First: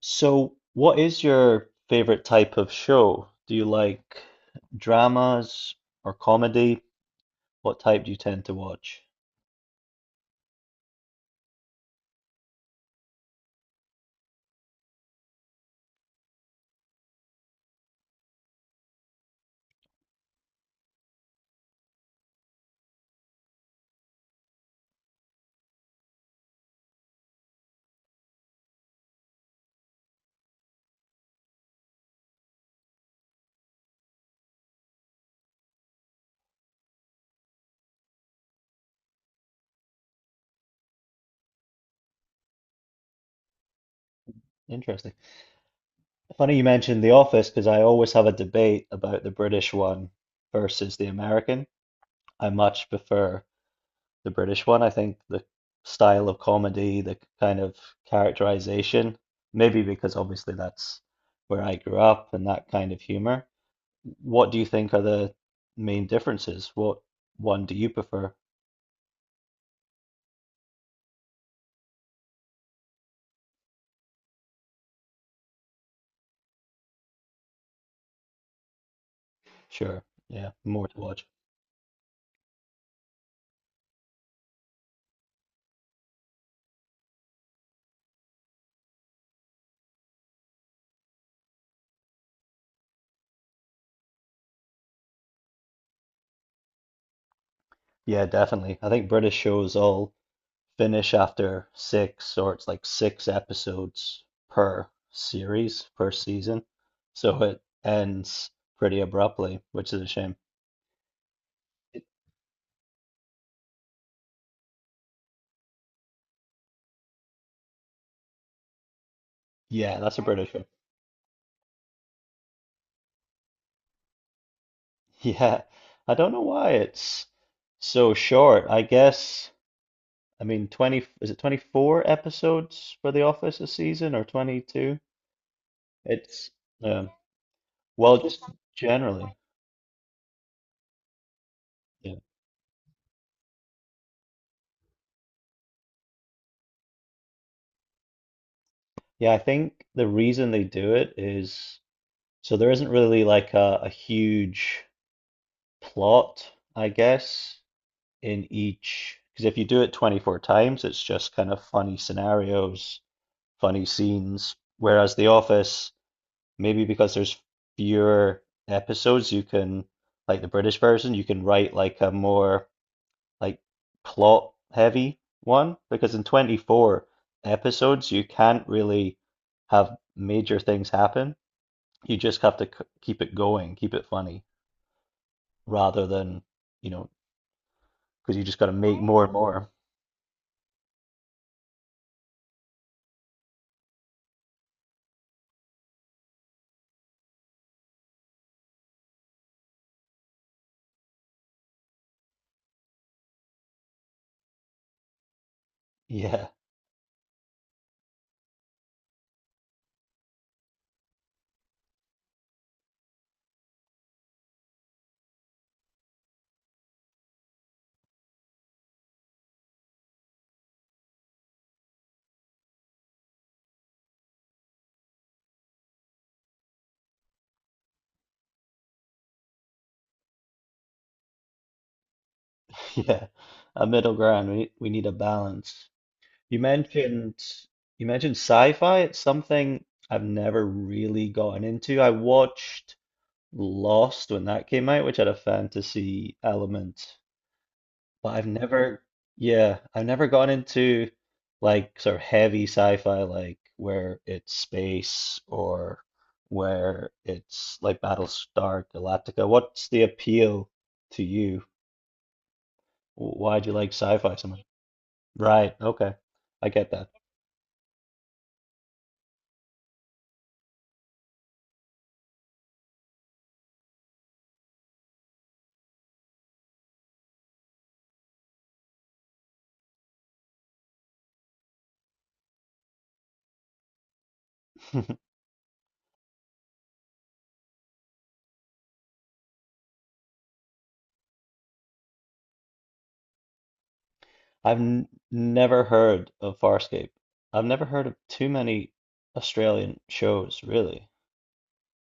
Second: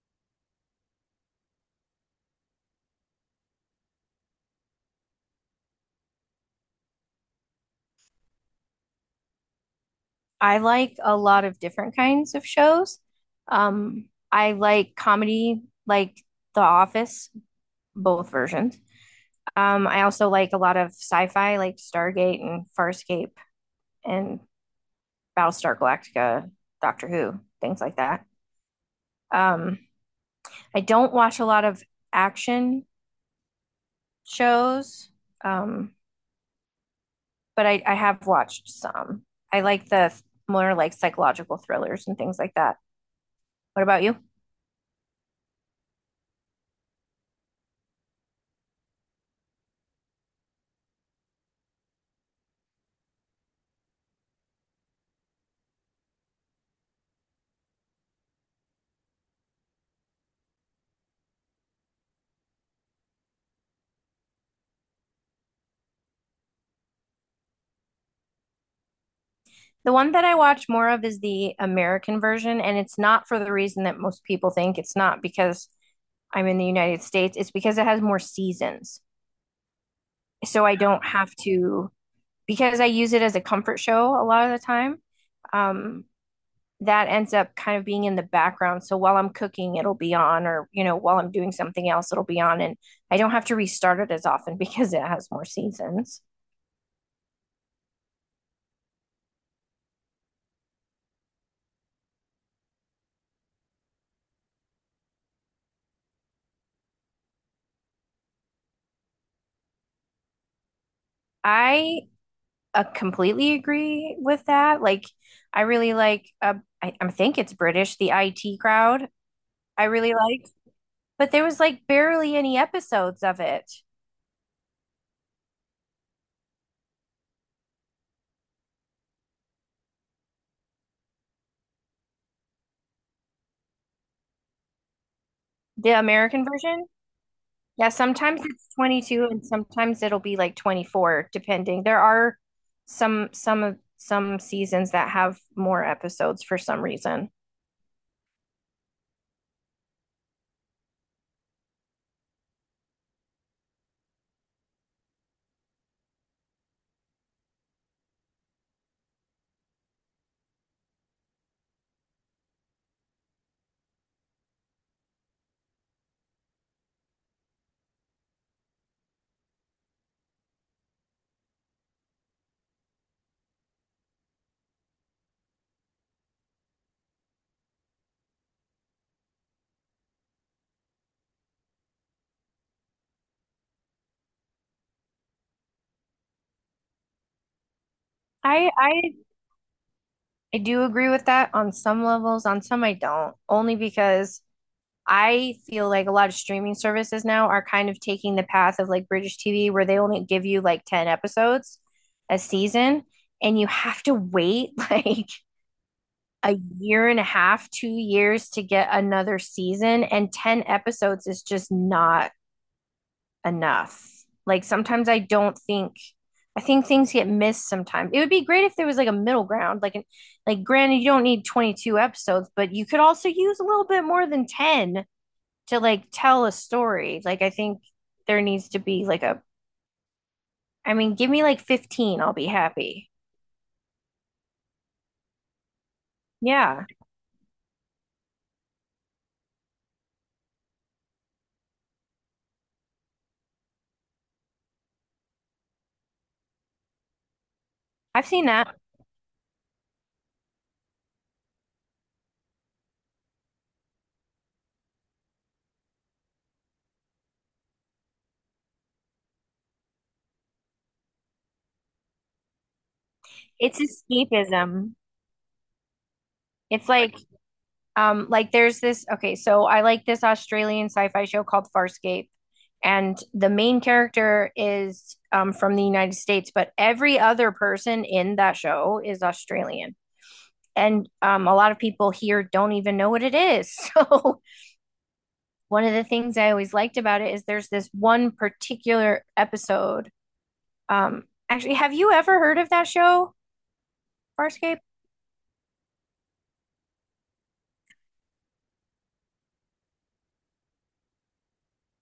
So, what is your favorite type of show? Do you like dramas or comedy? What type do you tend to watch? I like a lot of different kinds of shows. Um, I like comedy, like The Office, both versions. I also like a lot of sci-fi, like Stargate and Farscape and Battlestar Galactica, Doctor Who, things like that. Um, I don't watch a lot of action shows, um, but I have watched some. I like the more like psychological thrillers and things like that. What about you? Interesting. Funny you mentioned The Office because I always have a debate about the British one versus the American. I much prefer the British one. I think the style of comedy, the kind of characterization, maybe because obviously that's where I grew up and that kind of humor. What do you think are the main differences? What one do you prefer? The one that I watch more of is the American version, and it's not for the reason that most people think. It's not because I'm in the United States, it's because it has more seasons. Sure. Yeah, So I more to don't watch. have to, because I use it as a comfort show a lot of the time. Um, that ends up kind of being in the background. So while I'm cooking, it'll be on, or, while I'm doing something else, it'll be on. And I don't have to restart it as often because it has more seasons. Yeah, definitely. I think British shows all finish after six, or it's like six episodes per series, per season. So it ends pretty abruptly, which is a shame. I It- completely agree with that. Like, I really like, I think it's British, the IT crowd. I Yeah, really that's a like, British show. but there was like barely any episodes of it. Yeah, I don't know why it's so short. I guess, I mean, 20, is it 24 episodes for The Office a season or 22? The American It's version? um, Yeah, well, sometimes just it's 22 generally, and sometimes it'll be like 24 depending. There yeah, are some seasons that have more episodes for some reason. yeah. I think the reason they do it is so there isn't really like a huge plot, I guess, in each. Because if you do it 24 times, it's just kind of funny scenarios, funny scenes. Whereas The Office, maybe because there's fewer episodes, you can, like the British version, you can write like a more like plot heavy one because in 24 episodes you can't really have major things happen. You just have to keep it going, keep it funny rather than, you know, because you just got I to I make more and Oh, more. I do agree with that on some levels, on some I don't. Only because I feel like a lot of streaming services now are kind of taking the path of like British TV where they only give you like 10 episodes a season and you have to wait like Yeah, a year and a half, 2 years to get another season, and 10 episodes is just not enough. Like sometimes I don't think I think things get missed sometimes. It would be great if there was like a middle ground, like an, like granted you don't need 22 episodes, but you could also use a little bit more than 10 to like tell a story. Like I think there needs to be like a I mean, give me like 15, I'll be happy. yeah. A middle ground. We need a balance. You Yeah. mentioned you mentioned sci-fi. It's something I've never really gotten into. I watched Lost when that came out, which had a fantasy element. I've But I've seen that. never, yeah, I've never gone into like sort of heavy sci-fi, like where it's space or where it's like Battlestar Galactica. What's the appeal to you? Why do you It's like sci-fi so much? escapism. Right, okay. I It's get that. Like there's this, okay, so I like this Australian sci-fi show called Farscape, and the main character is from the United States, but every other person in that show is Australian. And a lot of people here don't even know what it is. So, one of the things I always liked about it is there's this one particular episode. Um, actually, have you ever heard of that show, I've Farscape? n never heard of Farscape. I've never heard of too many Australian shows, really.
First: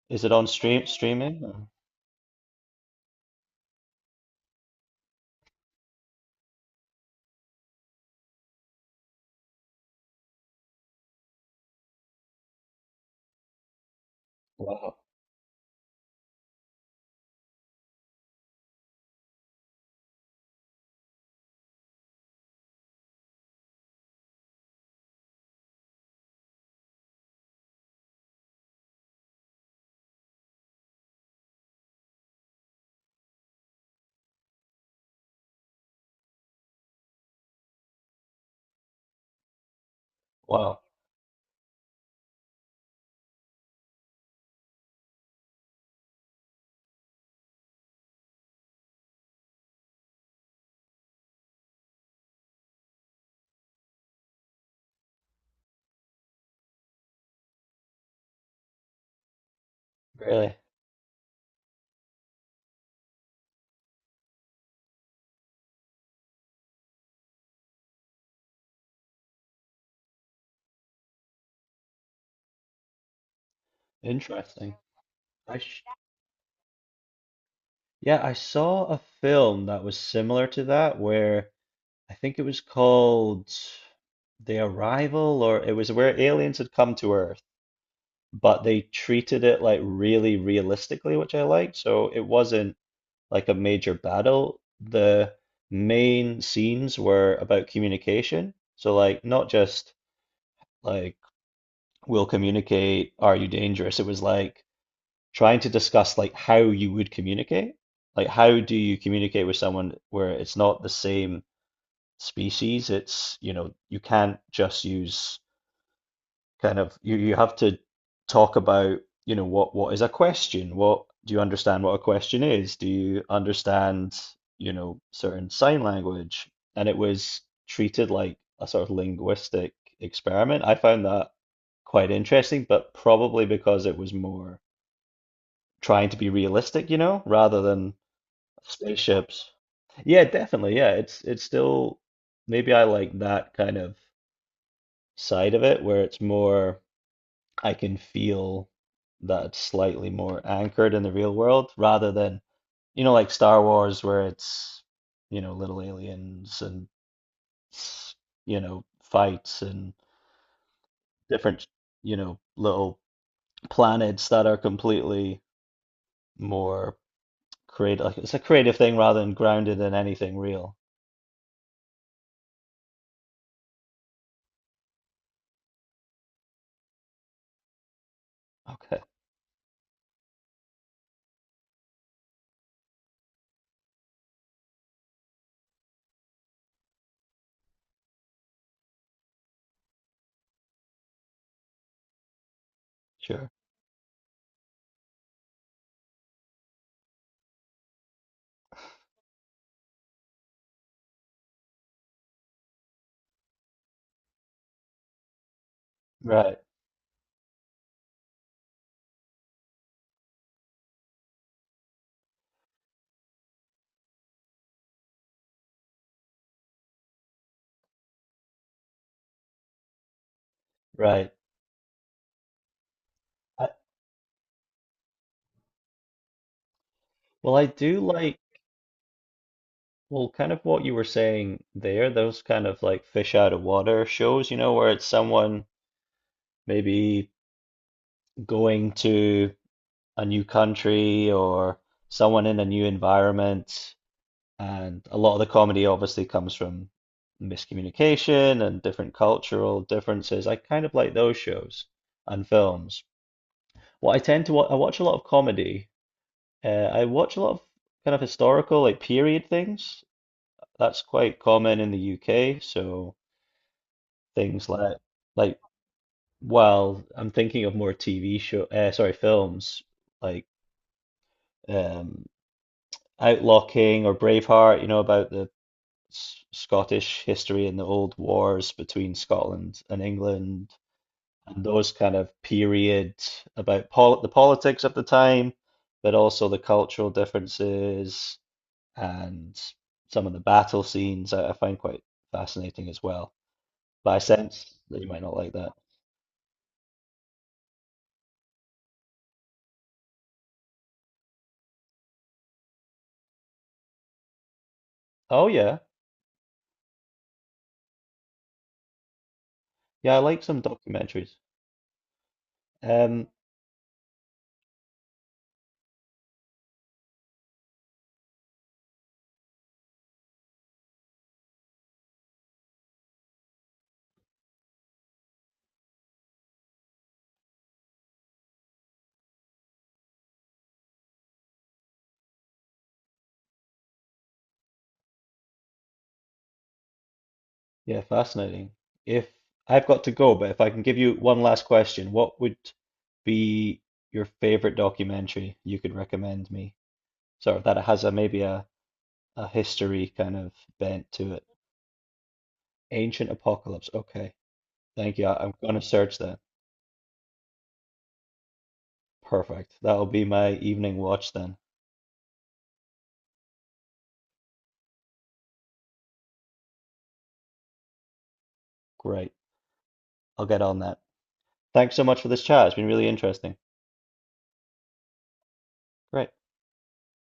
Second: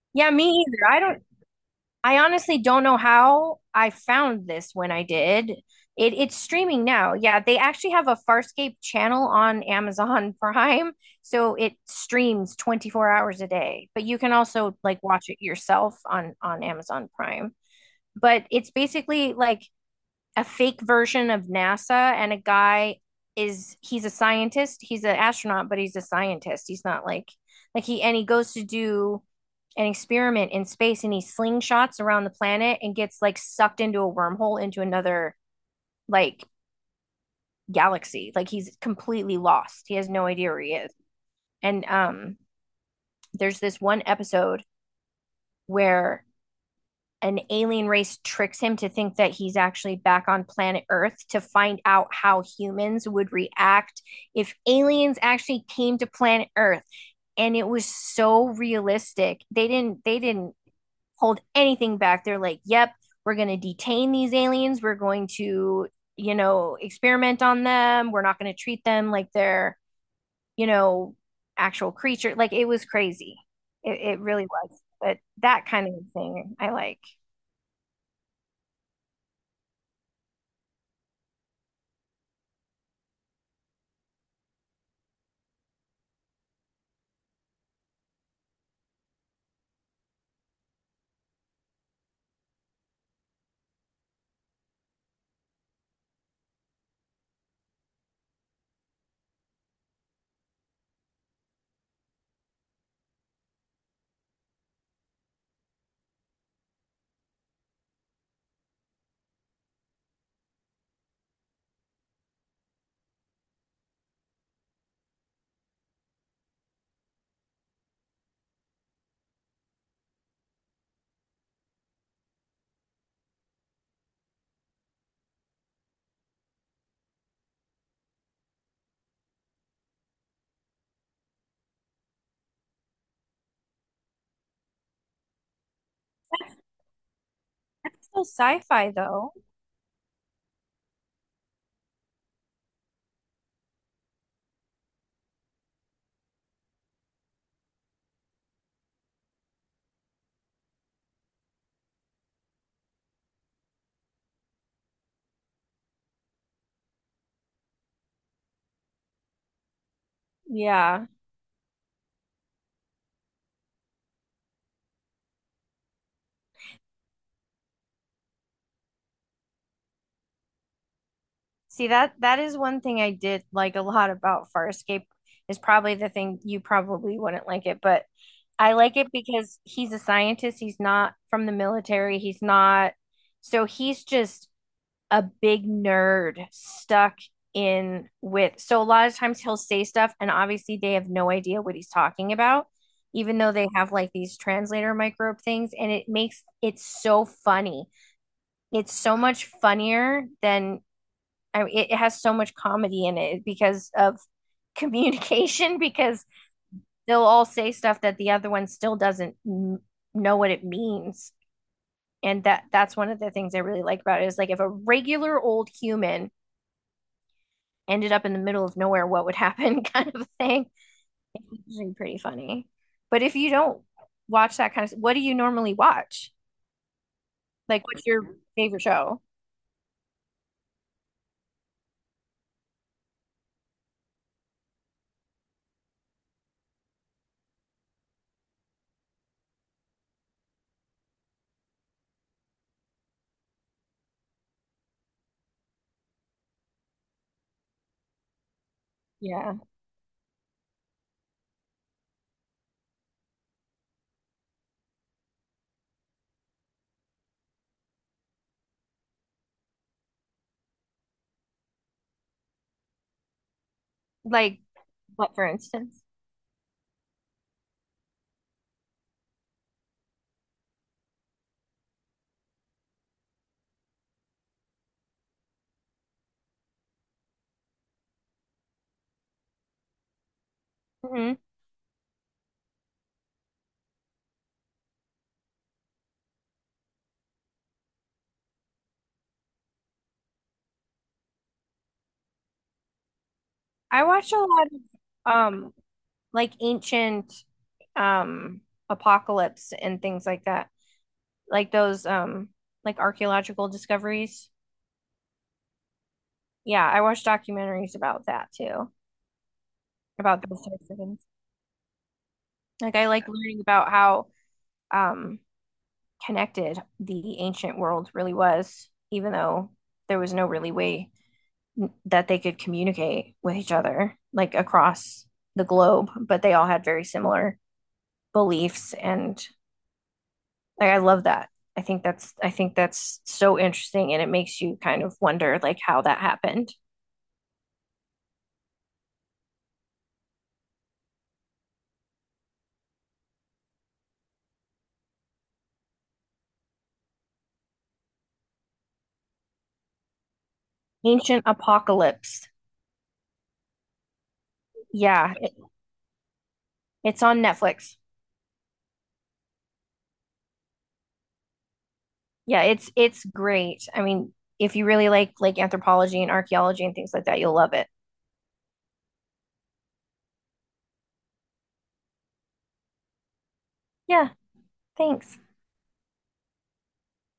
Is Yeah, it on me either. stream streaming? I honestly don't know how I found this when I did. It's streaming now. Yeah, they actually have a Farscape channel on Amazon Prime, so it streams 24 hours a day. But you can also Wow. like watch it yourself on Amazon Prime. But it's basically like a fake version of NASA, and a guy is he's a scientist. He's an astronaut, but he's a scientist. He's not like like he and he goes to do an experiment in space, and he slingshots around the planet and gets like sucked into a wormhole into another like galaxy. Like he's completely lost. He has no idea where he Wow. is. And there's this one episode where an alien race tricks him to think that he's actually back on planet Earth to find out how humans would react if aliens actually came to planet Earth. And it was so realistic. They didn't Really? hold anything back. They're like, "Yep, we're going to detain these aliens. We're going to, you know, experiment on them. We're not going to treat them like they're, you know, actual creature." Like it was crazy. It really Interesting. was. But I that kind of thing I like. Yeah, I saw a film that was similar to that where I think it was called The Arrival or it was where aliens had come to Earth, but they treated it like really realistically, which I liked. So it wasn't like a major battle. The main scenes were about communication. So like not just like we'll communicate, are you dangerous? It was like trying to discuss like how you would communicate. Like how do you communicate with someone where it's not the same species? It's, you can't just use kind of you have to talk about, what is a question? What do you understand what a question is? Do you understand, certain sign language? And it was treated like a sort of linguistic experiment. I found that quite interesting, but probably because it was more trying to be realistic, rather than That's so sci-fi though. spaceships. Yeah, definitely. Yeah, it's still maybe I like that kind of side of it where it's more I can feel that it's slightly more anchored in the real world rather than, like Star Wars where it's, little aliens and s- fights and Yeah. different, little planets that are completely more creative. Like it's a creative thing rather than grounded in anything real. See that is one thing I did like a lot about Farscape is probably the thing you probably wouldn't like it, but I like Okay, it because he's a scientist, he's not from the military, he's not so he's just a big nerd stuck in with so a lot of times he'll say stuff and obviously they have no idea what he's talking about, even sure. though they have like these translator microbe things and it makes it so funny it's so much funnier than I mean, it has so much comedy in it because of communication because Right, they'll all say stuff that the other one still doesn't know what it means. And that's one of the things I really like about it is like if a regular old human ended up in the middle of nowhere, what would happen kind of thing. right. It's usually pretty funny. But if you I, don't watch that kind of, what do you normally watch? well, I Like, do what's your like, favorite show? well, kind of what you were saying there, those kind of like fish out of water shows, where it's someone maybe going to a new country or someone in a new environment. And a lot of the comedy obviously comes from miscommunication and different Yeah. cultural differences. I kind of like those shows and films. Well, I tend to wa I watch a lot of comedy. I watch a lot of kind of historical, like period things. That's quite common in the UK. So Like, things like, what, for like, instance? well, I'm thinking of more TV show, sorry, films like um, Outlaw King or Braveheart. You know about the S Scottish history and the old wars between Scotland and England, Mhm. and those kind of period about pol the politics of the time, but also the cultural differences and some of the battle scenes I find quite fascinating as well. I But I watch a lot sense that you might of not like that. Like ancient um apocalypse and things like that. Like those like archaeological discoveries. Oh yeah, Yeah, I watch documentaries about that too, yeah, I like about some those types of things. documentaries. Like I Um, like learning about how um connected the ancient world really was, even though there was no really way that they could communicate with each other, like across the globe, but they all had very similar beliefs and like I love that. I think that's so interesting and it makes you kind of wonder like how that happened. yeah, fascinating. If I've got to go, but if I can give you one last question, what would be your favorite documentary you could recommend me? Sort of that it has a maybe a history kind of bent to Ancient it. Apocalypse. Ancient Apocalypse. Okay, thank you. Yeah, I'm it- gonna search that. it's on Netflix. Perfect. That'll be my evening watch then. Yeah, it's great. I mean, if you really like anthropology and archaeology and things like that, you'll love it. Great. I'll get on that. Thanks so much for this chat. It's been really interesting. Yeah, thanks. Great.